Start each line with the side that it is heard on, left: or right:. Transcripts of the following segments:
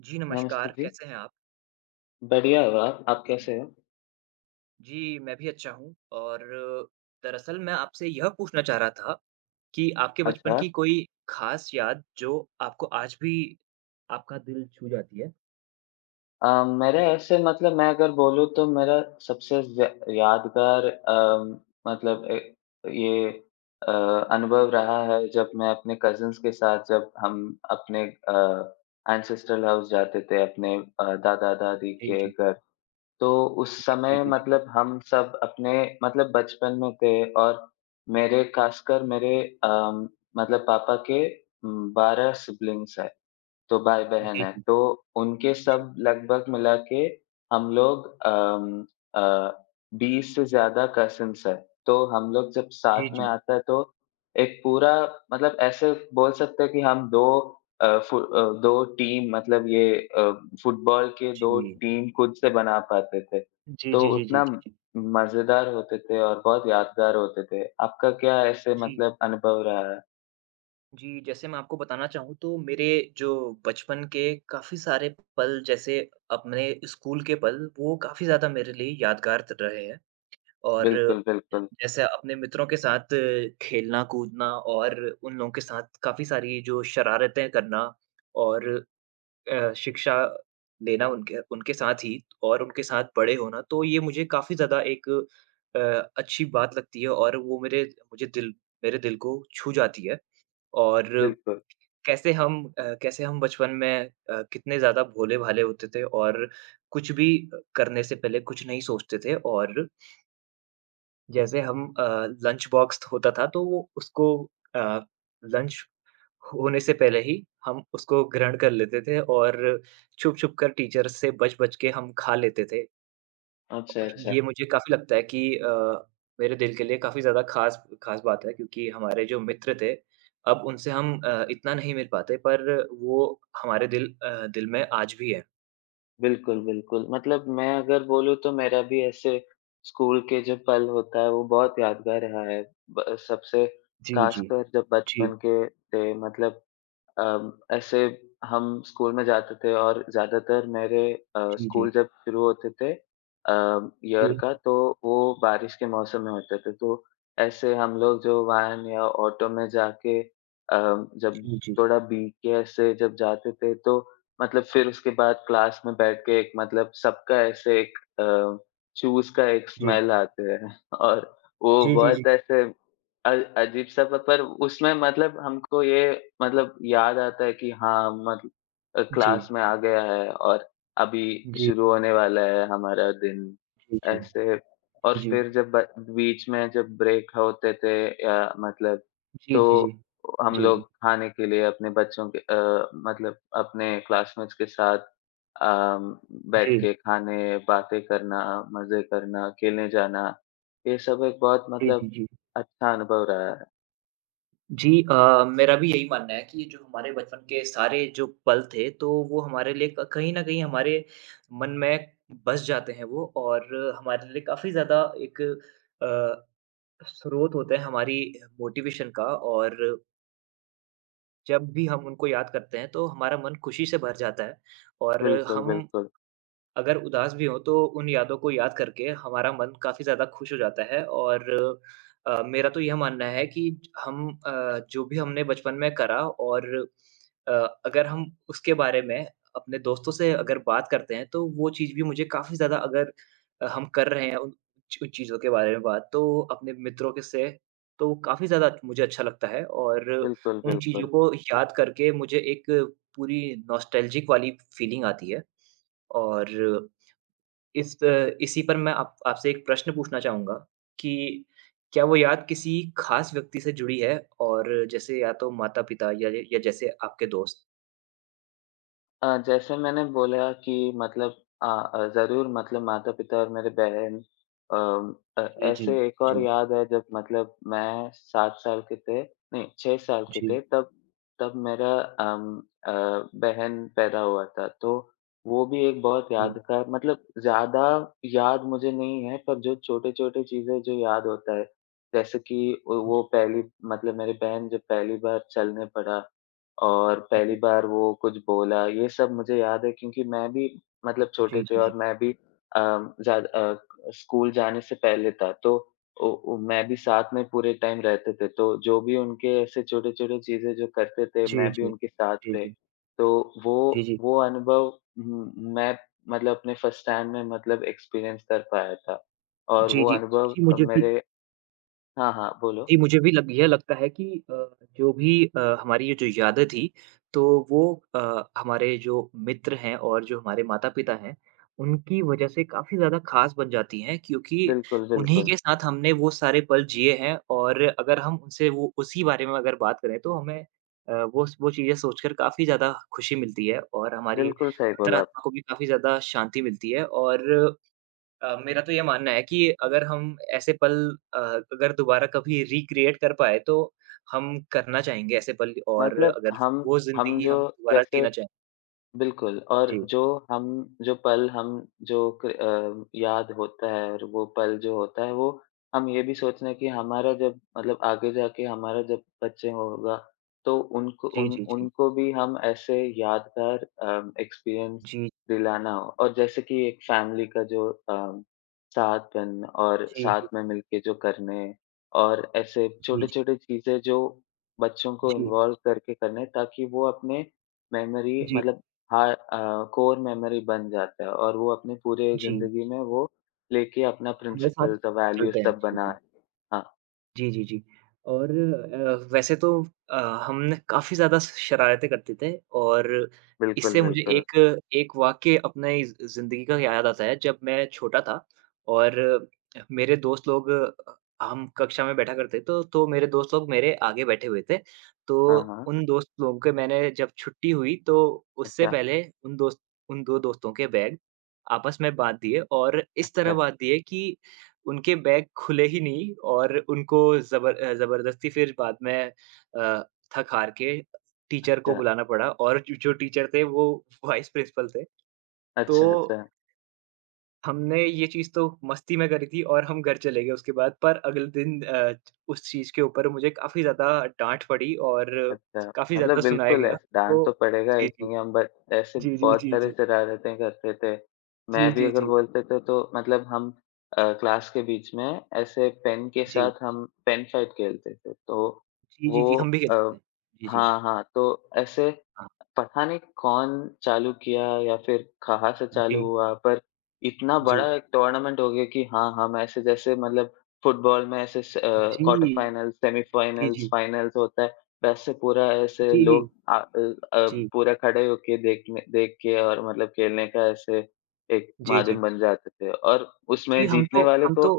right: जी,
left: नमस्ते
right: नमस्कार,
left: जी।
right: कैसे हैं आप?
left: बढ़िया हो आप कैसे हो?
right: जी, मैं भी अच्छा हूँ और दरअसल मैं आपसे यह पूछना चाह रहा था कि आपके बचपन
left: अच्छा।
right: की कोई ख़ास याद जो आपको आज भी आपका दिल छू जाती है?
left: मेरे ऐसे मतलब मैं अगर बोलूँ तो मेरा सबसे ज यादगार मतलब ये अनुभव रहा है जब मैं अपने कज़िन्स के साथ जब हम अपने एंसेस्ट्रल हाउस जाते थे, अपने दादा-दादी
right: जी,
left: के
right: जी,
left: घर। तो उस
right: जी,
left: समय
right: जी, जी,
left: मतलब हम सब अपने मतलब बचपन में थे और मेरे ख़ासकर मेरे अ, मतलब पापा के 12 सिब्लिंग्स हैं। तो भाई-बहन हैं,
right: जी,
left: तो उनके
right: जी, जी, जी,
left: सब लगभग मिला के हम लोग अ, 20 से ज़्यादा कज़िन्स हैं। तो हम लोग जब
right: जी,
left: साथ में
right: जी,
left: आता है तो एक पूरा मतलब ऐसे बोल सकते हैं कि हम 2 2 टीम मतलब ये फुटबॉल के 2 टीम खुद से बना पाते थे।
right: जी,
left: तो
right: जी, जी, जी,
left: उतना
right: जी, जी।
left: मज़ेदार होते थे और बहुत यादगार होते थे। आपका क्या ऐसे
right: जी,
left: मतलब अनुभव रहा है?
right: जी, जैसे मैं आपको बताना चाहूँ तो मेरे जो बचपन के काफ़ी सारे पल जैसे अपने स्कूल के पल, वो काफ़ी ज़्यादा मेरे लिए यादगार त रहे हैं और
left: बिल्कुल, बिल्कुल,
right: जैसे अपने मित्रों के साथ खेलना, कूदना और उन लोगों के साथ काफ़ी सारी जो शरारतें करना और शिक्षा लेना उनके उनके साथ ही और उनके साथ बड़े होना, तो ये मुझे काफ़ी ज़्यादा एक अ, अच्छी बात लगती है और वो मुझे दिल मेरे दिल को छू जाती है और
left: बिल्कुल।
right: कैसे हम बचपन में कितने ज़्यादा भोले-भाले होते थे और कुछ भी करने से पहले कुछ नहीं सोचते थे और जैसे हम लंच बॉक्स होता था तो वो उसको अ, लंच होने से पहले ही हम उसको ग्रहण कर लेते थे और छुप-छुप कर टीचर से बच-बच के हम खा लेते थे।
left: अच्छा, अच्छा।
right: ये मुझे काफ़ी लगता है कि मेरे दिल के लिए काफ़ी ज़्यादा ख़ास ख़ास बात है क्योंकि हमारे जो मित्र थे, अब उनसे हम इतना नहीं मिल पाते पर वो हमारे दिल में आज भी है।
left: बिल्कुल, बिल्कुल। मतलब मैं अगर बोलूँ तो मेरा भी ऐसे स्कूल के जो पल होता है वो बहुत यादगार रहा है। ब सबसे
right: जी, जी।
left: खासकर जब
right: जी,
left: बचपन के थे मतलब ऐसे हम स्कूल में जाते थे और ज़्यादातर मेरे
right: जी, जी।
left: स्कूल जब शुरू होते थे ईयर
right: जी,
left: का तो वो बारिश के मौसम में होते थे। तो ऐसे हम लोग जो वैन या ऑटो में जाके जब
right: जी, जी।
left: थोड़ा भीग के ऐसे जब जाते थे तो मतलब फिर उसके बाद क्लास में बैठ के एक मतलब सबका ऐसे एक शूज़ का एक
right: जी, जी।
left: स्मेल आते हैं और वो
right: जी, जी, जी।
left: बहुत ऐसे अ, अजीब सा प पर उसमें मतलब हमको ये मतलब याद आता है कि हाँ, मतलब
right: जी,
left: क्लास में आ गया है और अभी
right: जी,
left: शुरू होने वाला है हमारा दिन,
right: जी। जी जी,
left: ऐसे। और
right: जी।
left: फिर जब ब बीच में जब ब्रेक होते थे या मतलब
right: जी,
left: तो
right: जी, जी।
left: हम
right: जी,
left: लोग
right: जी,
left: खाने के लिए अपने बच्चों के मतलब अपने क्लासमेट्स के साथ अम, बैठ
right: जी,
left: के खाने, बातें करना, मज़े करना, खेलने जाना, ये सब एक बहुत
right: जी,
left: मतलब
right: जी।
left: अच्छा अनुभव रहा है।
right: जी मेरा भी यही मानना है कि ये जो हमारे बचपन के सारे जो पल थे, तो वो हमारे लिए क कहीं न कहीं हमारे मन में बस जाते हैं वो और हमारे लिए काफ़ी ज़्यादा एक अ, स्रोत होते हैं हमारी मोटिवेशन का और जब भी हम उनको याद करते हैं, तो हमारा मन खुशी से भर जाता है और
left: बिल्कुल,
right: हम
left: बिल्कुल।
right: अगर उदास भी हों तो उन यादों को याद करके हमारा मन काफ़ी ज़्यादा खुश हो जाता है और मेरा तो यह मानना है कि हम जो भी हमने बचपन में करा और अ, अगर हम उसके बारे में अपने दोस्तों से अगर बात करते हैं तो वो चीज़ भी मुझे काफ़ी ज़्यादा अगर हम कर रहे हैं उन उन चीज़ों के बारे में बात तो अपने मित्रों के से तो काफ़ी ज़्यादा मुझे अच्छा लगता है और
left: बिल्कुल,
right: उन
left: बिल्कुल।
right: चीज़ों को याद करके मुझे एक पूरी नॉस्टैल्जिक वाली फीलिंग आती है। और इस इसी पर मैं आप आपसे एक प्रश्न पूछना चाहूँगा कि क्या वो याद किसी खास व्यक्ति से जुड़ी है? और जैसे या तो माता-पिता या य या जैसे आपके दोस्त?
left: जैसे मैंने बोला कि मतलब ज़रूर मतलब माता-पिता और मेरे बहन अम, अ,
right: जी, जी,
left: ऐसे एक और
right: जी,
left: याद है जब मतलब मैं 7 साल के थे नहीं 6 साल के थे
right: जी,
left: तब तब मेरा अम, अ, बहन पैदा हुआ था। तो वो भी एक बहुत
right: जी,
left: यादगार मतलब ज़्यादा याद मुझे नहीं है पर जो छोटे-छोटे चीज़ें जो याद होता है, जैसे कि वो पहली मतलब मेरी बहन जब पहली बार चलने पड़ा और पहली
right: जी,
left: बार वो कुछ बोला, ये सब मुझे याद है क्योंकि मैं भी मतलब छोटे थे और
right: जी,
left: मैं भी अ, ज़्याद अ, स्कूल जाने से पहले था, तो ओ ओ, मैं भी साथ में पूरे टाइम रहते थे, तो जो भी उनके ऐसे छोटे-छोटे चीज़ें जो करते थे,
right: जी,
left: मैं भी
right: जी,
left: उनके साथ
right: जी, जी,
left: थे।
right: जी,
left: तो वो
right: जी, जी, जी, जी,
left: वो अनुभव मैं मतलब अपने फर्स्ट हैंड में मतलब एक्सपीरियंस कर पाया था और
right: जी,
left: वो
right: जी,
left: अनुभव
right: जी, मुझे भी
left: मेरे हाँ, हाँ, बोलो।
right: जी, मुझे भी लग यह लगता है कि जो भी हमारी ये जो यादें थी, तो वो हमारे जो मित्र हैं और जो हमारे माता-पिता हैं, उनकी वजह से काफ़ी ज़्यादा ख़ास बन जाती हैं क्योंकि
left: बिल्कुल,
right: उन्हीं
left: बिल्कुल।
right: के साथ हमने वो सारे पल जिए हैं और अगर हम उनसे वो उसी बारे में अगर बात करें, तो हमें वो स वो चीज़ें सोचकर काफ़ी ज़्यादा खुशी मिलती है और हमारी
left: बिल्कुल सही बोला
right: अंतरात्मा को भी काफ़ी ज़्यादा शांति मिलती है और मेरा तो ये मानना है कि अगर हम ऐसे पल अगर दोबारा कभी रिक्रिएट कर पाएँ तो हम करना चाहेंगे ऐसे पल और
left: मतलब
right: अगर
left: हम
right: वो
left: हम
right: ज़िंदगी
left: जो
right: हम दोबारा
left: जैसे
right: जीना चाहें।
left: बिल्कुल और
right: जी।
left: जो हम जो पल हम जो याद होता है और वो पल जो होता है वो हम ये भी सोचना कि हमारा जब मतलब आगे जाके हमारा जब बच्चे होगा तो उनको
right: जी,
left: उन
right: जी, जी।
left: उनको भी हम ऐसे यादगार एक्सपीरियंस
right: जी, जी,
left: दिलाना हो और जैसे कि एक फैमिली का जो साथपन और
right: जी, जी,
left: साथ में मिलके जो करने और ऐसे
right: जी, जी,
left: छोटे-छोटे चीज़ें जो बच्चों को
right: जी,
left: इन्वॉल्व करके करने ताकि वो अपने मेमोरी
right: जी,
left: मतलब हाँ कोर मेमोरी बन जाता है और वो अपनी पूरी
right: जी।
left: ज़िंदगी में वो लेके अपना
right: हमारे साथ
left: प्रिंसिपल्स और वैल्यूज़
right: चलते हैं।
left: सब
right: जी,
left: बना
right: जी।
left: है। हाँ,
right: जी, जी, जी। और वैसे तो अ, हमने काफ़ी ज़्यादा श शरारतें करते थे और
left: बिल्कुल,
right: इससे मुझे
left: बिल्कुल।
right: एक एक वाक़या अपने ज़ ज़िंदगी का याद आता है जब मैं छोटा था और मेरे दोस्त लोग हम कक्षा में बैठा करते तो मेरे दोस्त लोग मेरे आगे बैठे हुए थे। तो
left: हाँ, हाँ।
right: उन दोस्त लोगों के मैंने जब छुट्टी हुई तो उससे
left: अच्छा,
right: पहले उन 2 दोस्तों के बैग आपस में बाँट दिए और इस
left: अच्छा,
right: तरह बाँट दिए कि उनके बैग खुले ही नहीं और उनको ज़बरदस्ती फिर बाद में थक हार के टीचर को
left: अच्छा,
right: बुलाना पड़ा और जो जो टीचर थे वो वाइस प्रिंसिपल थे।
left: अच्छा, अच्छा,
right: तो
left: अच्छा।
right: हमने ये चीज़ तो मस्ती में करी थी और हम घर चले गए उसके बाद पर अगले दिन उस चीज़ के ऊपर मुझे काफ़ी ज़्यादा डाँट पड़ी और
left: अच्छा,
right: काफ़ी
left: मतलब
right: ज़्यादा सुनाया
left: बिल्कुल
right: गया।
left: ऐस डाँट तो
right: तो
left: पड़ेगा ही
right: जी, जी।
left: क्योंकि हम बच ऐसे
right: जी, जी,
left: बहुत
right: जी,
left: सारी
right: जी।
left: शरारतें करते थे। मैं
right: जी,
left: भी
right: जी,
left: अगर
right: जी।
left: बोलते थे तो मतलब हम क्लास के बीच में ऐसे पेन के
right: जी।
left: साथ हम पेन फाइट खेलते थे। तो
right: जी, जी,
left: वो
right: जी, हम भी
left: अ,
right: खेलते थे। जी, जी।
left: हाँ, हाँ, तो ऐसे
right: हाँ।
left: पता नहीं कौन चालू किया या फिर कहाँ से
right: जी,
left: चालू
right: जी।
left: हुआ पर इतना बड़ा
right: जी।
left: एक टूर्नामेंट हो गया कि हाँ, हम ऐसे जैसे मतलब फुटबॉल में ऐसे
right: जी,
left: क्वार्टर फाइनल्स,
right: जी,
left: सेमीफाइनल्स,
right: जी।
left: फाइनल्स होता है। वैसे पूरा ऐसे
right: जी, जी।
left: लोग
right: जी,
left: पूरा खड़े होके देखने देख के और मतलब खेलने का ऐसे एक
right: जी,
left: माध्यम
right: जी।
left: बन जाते थे और उसमें
right: जी, हम
left: जीतने
right: तो
left: वाले
right: हम
left: को
right: तो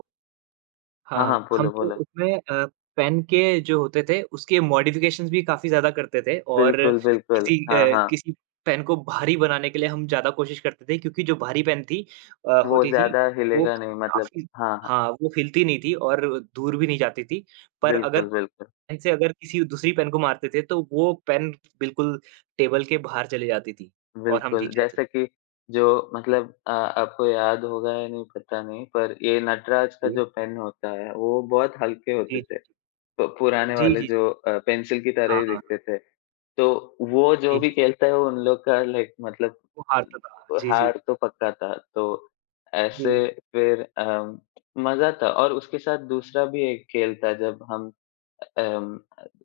left: हाँ, हाँ,
right: हाँ, हम
left: बोलो,
right: तो
left: बोलो।
right: उसमें पेन के जो होते थे उसके मॉडिफ़िकेशंस भी काफ़ी ज़्यादा करते थे और
left: बिल्कुल, बिल्कुल।
right: किसी
left: हाँ, हाँ,
right: किसी पेन को भारी बनाने के लिए हम ज़्यादा कोशिश करते थे क्योंकि जो भारी पेन थी
left: वो
right: होती थी
left: ज़्यादा
right: वो
left: हिलेगा
right: क
left: नहीं मतलब
right: काफ़ी
left: हाँ, हाँ,
right: हाँ, वो हिलती नहीं थी और दूर भी नहीं जाती थी। पर अगर
left: बिल्कुल, बिल्कुल,
right: पेन से अगर किसी दूसरी पेन को मारते थे तो वो पेन बिल्कुल टेबल के बाहर चली जाती थी और हम
left: बिल्कुल।
right: जीत जाते थे।
left: जैसे कि जो मतलब आपको याद होगा या नहीं पता नहीं, पर ये नटराज का
right: जी,
left: जो पेन होता है, वो बहुत हल्के होते
right: जी, जी,
left: थे।
right: जी।
left: तो पुराने
right: जी,
left: वाले
right: जी।
left: जो पेंसिल की तरह
right: हाँ,
left: ही
right: हाँ।
left: दिखते थे। तो वो जो
right: जी,
left: भी
right: जी।
left: खेलता है वो उन लोग का लाइक मतलब
right: वो हारता था। जी, जी।
left: हार तो पक्का था। तो
right: जी।
left: ऐसे फिर मज़ा था और उसके साथ दूसरा भी एक खेल था जब हम अम,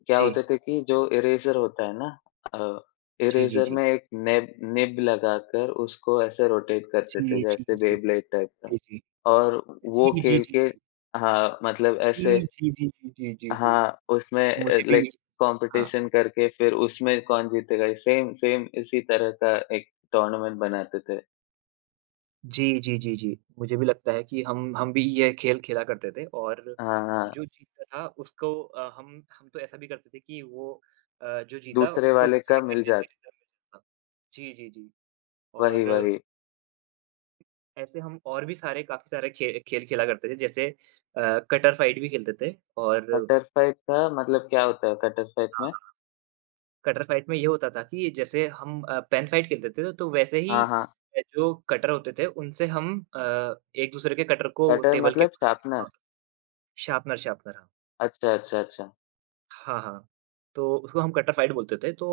left: क्या
right: जी।
left: होते थे कि जो इरेज़र होता है ना अ,
right: जी, जी,
left: इरेज़र
right: जी।
left: में एक नेब निब लगाकर उसको ऐसे रोटेट करते थे
right: जी, जी, जी,
left: जैसे
right: जी,
left: बेब्लेड टाइप का
right: जी। जी,
left: और वो
right: जी, जी,
left: खेल के
right: जी।
left: हाँ, मतलब
right: जी,
left: ऐसे
right: जी, जी, जी, जी, जी, जी।
left: हाँ, उसमें
right: मुझे भी
left: लाइक
right: ये हाँ।
left: कॉम्पिटिशन करके फिर उसमें कौन जीतेगा ये सेम सेम इसी तरह का एक टूर्नामेंट बनाते थे।
right: जी, जी, जी, जी। मुझे भी लगता है कि हम भी ये खेल खेला करते थे और
left: हाँ, हाँ,
right: जो जीतता था उसको हम तो ऐसा भी करते थे कि वो जो जीता
left: दूसरे
right: उसको
left: वाले का
right: दूसरे
left: मिल जात
right: था। जी, जी, जी।
left: वही,
right: और
left: वही।
right: ऐसे हम और भी सारे काफ़ी सारे खे खेल खेला करते थे जैसे कटर फाइट भी खेलते थे और
left: कटर फाइट का मतलब क्या होता है कटर फाइट में?
right: हाँ। कटर फाइट में ये होता था कि जैसे हम पेन फाइट खेलते थे तो वैसे ही
left: हाँ, हाँ,
right: जो कटर होते थे उनसे हम एक-दूसरे के कटर को
left: कटर
right: टेबल के
left: मतलब
right: बाहर फेंकना
left: शार्पनर?
right: होता था। शार्पनर शार्पनर हाँ।
left: अच्छा, अच्छा, अच्छा।
right: हाँ, हाँ। तो उसको हम कटर फाइट बोलते थे तो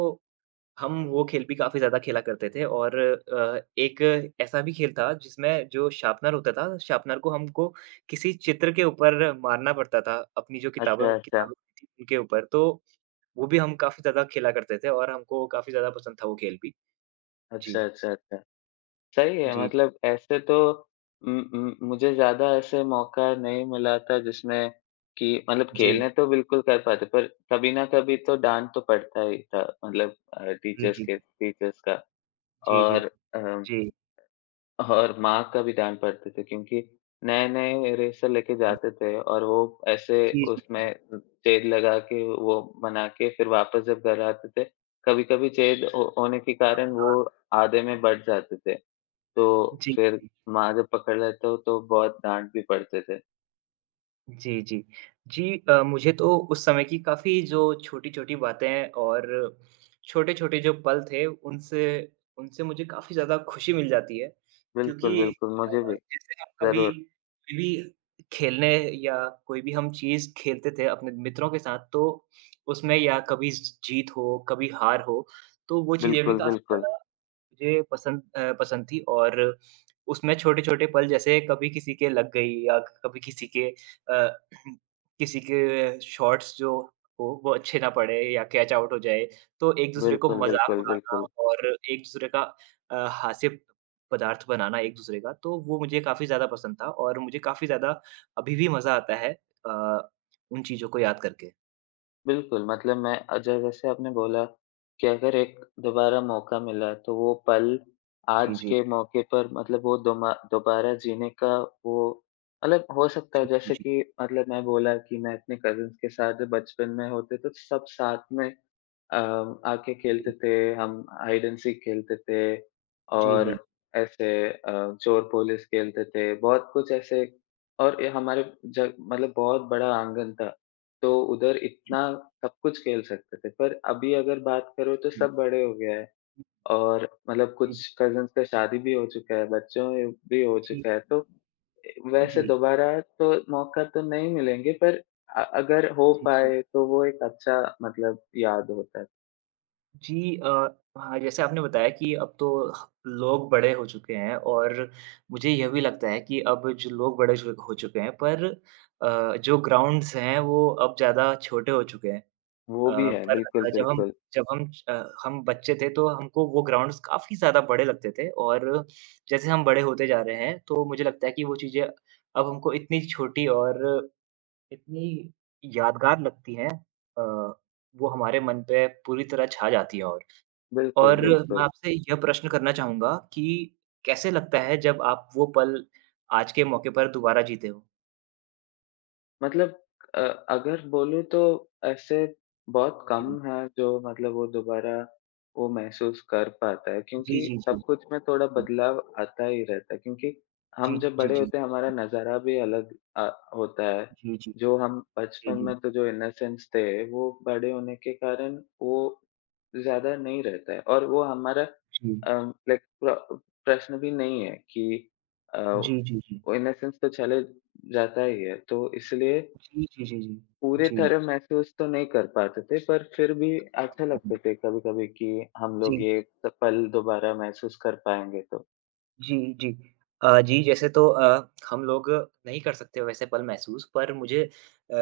right: हम वो खेल भी काफ़ी ज़्यादा खेला करते थे और एक ऐसा भी खेल था जिसमें जो शार्पनर होता था, शार्पनर को हमको किसी चित्र के ऊपर मारना पड़ता था अपनी जो
left: अच्छा,
right: किताबों
left: अच्छा।
right: किताबें थी उनके ऊपर तो वो भी हम काफ़ी ज़्यादा खेला करते थे और हमको काफ़ी ज़्यादा पसंद था वो खेल भी। जी,
left: अच्छा, अच्छा, अच्छा। सही है
right: जी,
left: मतलब ऐसे तो मुझे ज़्यादा ऐसे मौका नहीं मिला था जिसमें कि मतलब
right: जी,
left: खेलने तो बिल्कुल कर पाते पर कभी न कभी तो डाँट तो पड़ता ही था मतलब
right: जी, जी,
left: टीचर्स का
right: जी, जी, जी,
left: और अ,
right: जी,
left: और माँ का भी डाँट पड़ती थी क्योंकि नए-नए इरेज़र लेके जाते थे और वो ऐसे
right: जी, जी, जी,
left: उसमें
right: जी
left: छेद लगा के वो बना के फिर वापस जब घर आते थे, कभी-कभी छेद हो होने के कारण वो
right: हाँ,
left: आधे में बँट जाते थे। तो
right: जी,
left: फिर
right: जी,
left: मार पकड़ लेते हो तो बहुत डाँट भी पड़ते थे।
right: जी, जी। जी मुझे तो उस समय की काफ़ी जो छोटी-छोटी बातें और छोटे-छोटे जो पल थे, उनसे उनसे मुझे काफ़ी ज़्यादा खुशी मिल जाती है,
left: बिल्कुल,
right: क्योंकि
left: बिल्कुल, मुझे भी,
right: जैसे हम कभी
left: ज़रूर।
right: भी खेलने या कोई भी हम चीज़ खेलते थे अपने मित्रों के साथ, तो उसमें या कभी ज जीत हो, कभी हार हो, तो वो चीज़ें भी
left: बिल्कुल,
right: काफ़ी
left: बिल्कुल।
right: ज़्यादा मुझे पसंद थी और उसमें छोटे-छोटे पल जैसे कभी किसी के लग गई या कभी किसी के अ, किसी के शॉट्स जो हो वो अच्छे ना पड़े या कैच आउट हो जाए, तो एक-दूसरे को
left: बिल्कुल,
right: मज़ाक
left: बिल्कुल,
right: उड़ाना
left: बिल्कुल।
right: और एक-दूसरे का हास्य पदार्थ बनाना एक-दूसरे का, तो वो मुझे काफ़ी ज़्यादा पसंद था और मुझे काफ़ी ज़्यादा अभी भी मज़ा आता है अ, उन चीज़ों को याद करके।
left: बिल्कुल, मतलब मैं अ, ज जैसे आपने बोला कि अगर एक दोबारा मौका मिला तो वो पल
right: जी,
left: आज
right: जी।
left: के मौके पर मतलब वो दोमा दोबारा जीने का वो मतलब हो सकता है
right: जी, जी,
left: जैसे
right: जी।
left: कि मतलब मैं बोला कि मैं अपने कज़िन्स के साथ जब बचपन में होते तो सब साथ में आके खेलते
right: जी,
left: थे, हम हाइड एंड सीक खेलते थे
right: जी,
left: और
right: जी,
left: ऐसे चोर पुलिस खेलते थे, बहुत कुछ ऐसे और ये हमारे ज मतलब बहुत बड़ा आँगन था। तो उधर इतना सब कुछ खेल सकते थे। पर अभी अगर बात करो तो सब बड़े हो गए हैं और मतलब
right: जी, जी, जी, जी,
left: कुछ कज़िन्स का शादी भी हो चुका है, बच्चों भी हो चुका है। तो
right: जी,
left: वैसे
right: जी,
left: दोबारा तो मौका तो नहीं मिलेंगे पर अगर हो
right: जी, जी।
left: पाए तो वो एक अच्छा मतलब याद होता है।
right: जी हाँ, जैसे आपने बताया कि अब तो ह लोग बड़े हो चुके हैं और मुझे यह भी लगता है कि अब जो लोग बड़े जो हो चुके हैं पर जो ग्राउंड्स हैं वो अब ज़्यादा छोटे हो चुके हैं।
left: वो भी
right: अ,
left: है,
right: पर
left: बिल्कुल,
right: जब हम
left: बिल्कुल।
right: जब हम हम बच्चे थे तो हमको वो ग्राउंड्स काफ़ी ज़्यादा बड़े लगते थे और जैसे हम बड़े होते जा रहे हैं तो मुझे लगता है कि वो चीज़ें अब हमको इतनी छोटी और इतनी यादगार लगती हैं अ, वो हमारे मन पे पूरी तरह छा जाती है
left: बिल्कुल,
right: और मैं
left: बिल्कुल।
right: आपसे यह प्रश्न करना चाहूँगा कि कैसे लगता है जब आप वो पल आज के मौके पर दोबारा जीते हो?
left: मतलब अ, अगर बोलूँ तो ऐसे बहुत कम
right: जी।
left: है जो मतलब वो दोबारा वो महसूस कर पाता है क्योंकि
right: जी, जी,
left: सब
right: जी।
left: कुछ में थोड़ा बदलाव आता ही रहता है क्योंकि हम
right: जी,
left: जब
right: जी, जी,
left: बड़े
right: जी,
left: होते हैं हमारा नज़ारा भी अलग होता है।
right: जी, जी,
left: जो हम
right: जी,
left: बचपन
right: जी,
left: में तो जो इनोसेंस थे वो बड़े होने के कारण वो ज़्यादा नहीं रहता है और वो हमारा
right: जी,
left: लाइक प्रश्न भी नहीं है कि
right: जी, जी, जी,
left: वो इनोसेंस तो चले जाता ही है, तो इसलिए
right: जी, जी, जी, जी,
left: पूरी
right: जी,
left: तरह महसूस तो नहीं कर पाते थे, पर फिर भी
right: हाँ,
left: अच्छा
right: हाँ,
left: लगते थे कभी-कभी कि हम लोग
right: जी।
left: ये स पल दोबारा महसूस कर पाएँगे तो।
right: जी, जी। जी, जैसे तो हम लोग नहीं कर सकते वैसे पल महसूस पर मुझे अ,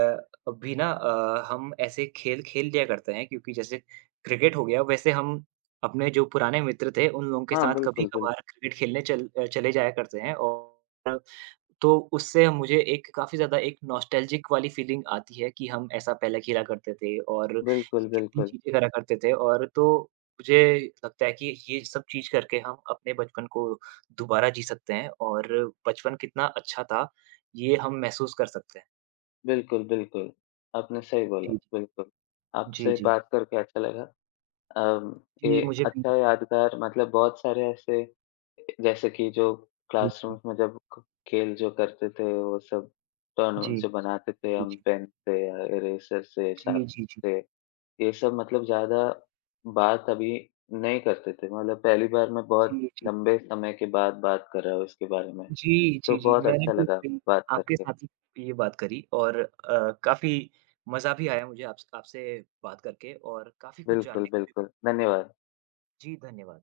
right: अभी ना हम ऐसे खेल खेल लिया करते हैं क्योंकि जैसे क्रिकेट हो गया वैसे हम अपने जो पुराने मित्र थे उन लोगों के
left: हाँ,
right: साथ
left: बिल्कुल,
right: कभी-कभार क्रिकेट खेलने चले जाया करते हैं और तो उससे मुझे एक काफ़ी ज़्यादा एक नॉस्टैल्जिक वाली फ़ीलिंग आती है कि हम ऐसा पहले खेला करते थे और
left: बिल्कुल,
right: कितनी
left: बिल्कुल।
right: चीज़ें करा करते थे और तो मुझे लगता है कि ये सब चीज़ करके हम अपने बचपन को दोबारा जी सकते हैं और बचपन कितना अच्छा था, ये हम महसूस कर सकते हैं।
left: बिल्कुल, बिल्कुल। आपने सही बोला,
right: जी,
left: बिल्कुल।
right: जी, जी,
left: आपसे
right: जी।
left: बात करके अच्छा लगा।
right: जी,
left: ये
right: मुझे भी
left: अच्छा यादगार मतलब बहुत सारे ऐसे जैसे कि जो
right: जी, जी।
left: क्लासरूम्स में जब खेल जो करते थे वो सब
right: जी,
left: टूर्नामेंट जो बनाते थे
right: जी,
left: हम
right: जी।
left: पेन से या इरेजर से
right: जी, जी, जी,
left: शार्पनर से ये सब मतलब
right: जी।
left: ज्यादा बात अभी नहीं करते थे मतलब पहली बार मैं बहुत
right: जी, जी।
left: लंबे समय के बाद बात कर रहा हूँ इसके बारे में
right: जी,
left: तो
right: जी, जी।
left: बहुत
right: मैंने
left: अच्छा
right: भी
left: लगा
right: अपनी
left: बात
right: आपके
left: करके।
right: साथ ही ये बात करी और काफ़ी मज़ा भी आया मुझे आपसे बात करके और काफ़ी कुछ
left: बिल्कुल,
right: जानने को भी मिला।
left: बिल्कुल। धन्यवाद।
right: जी, धन्यवाद।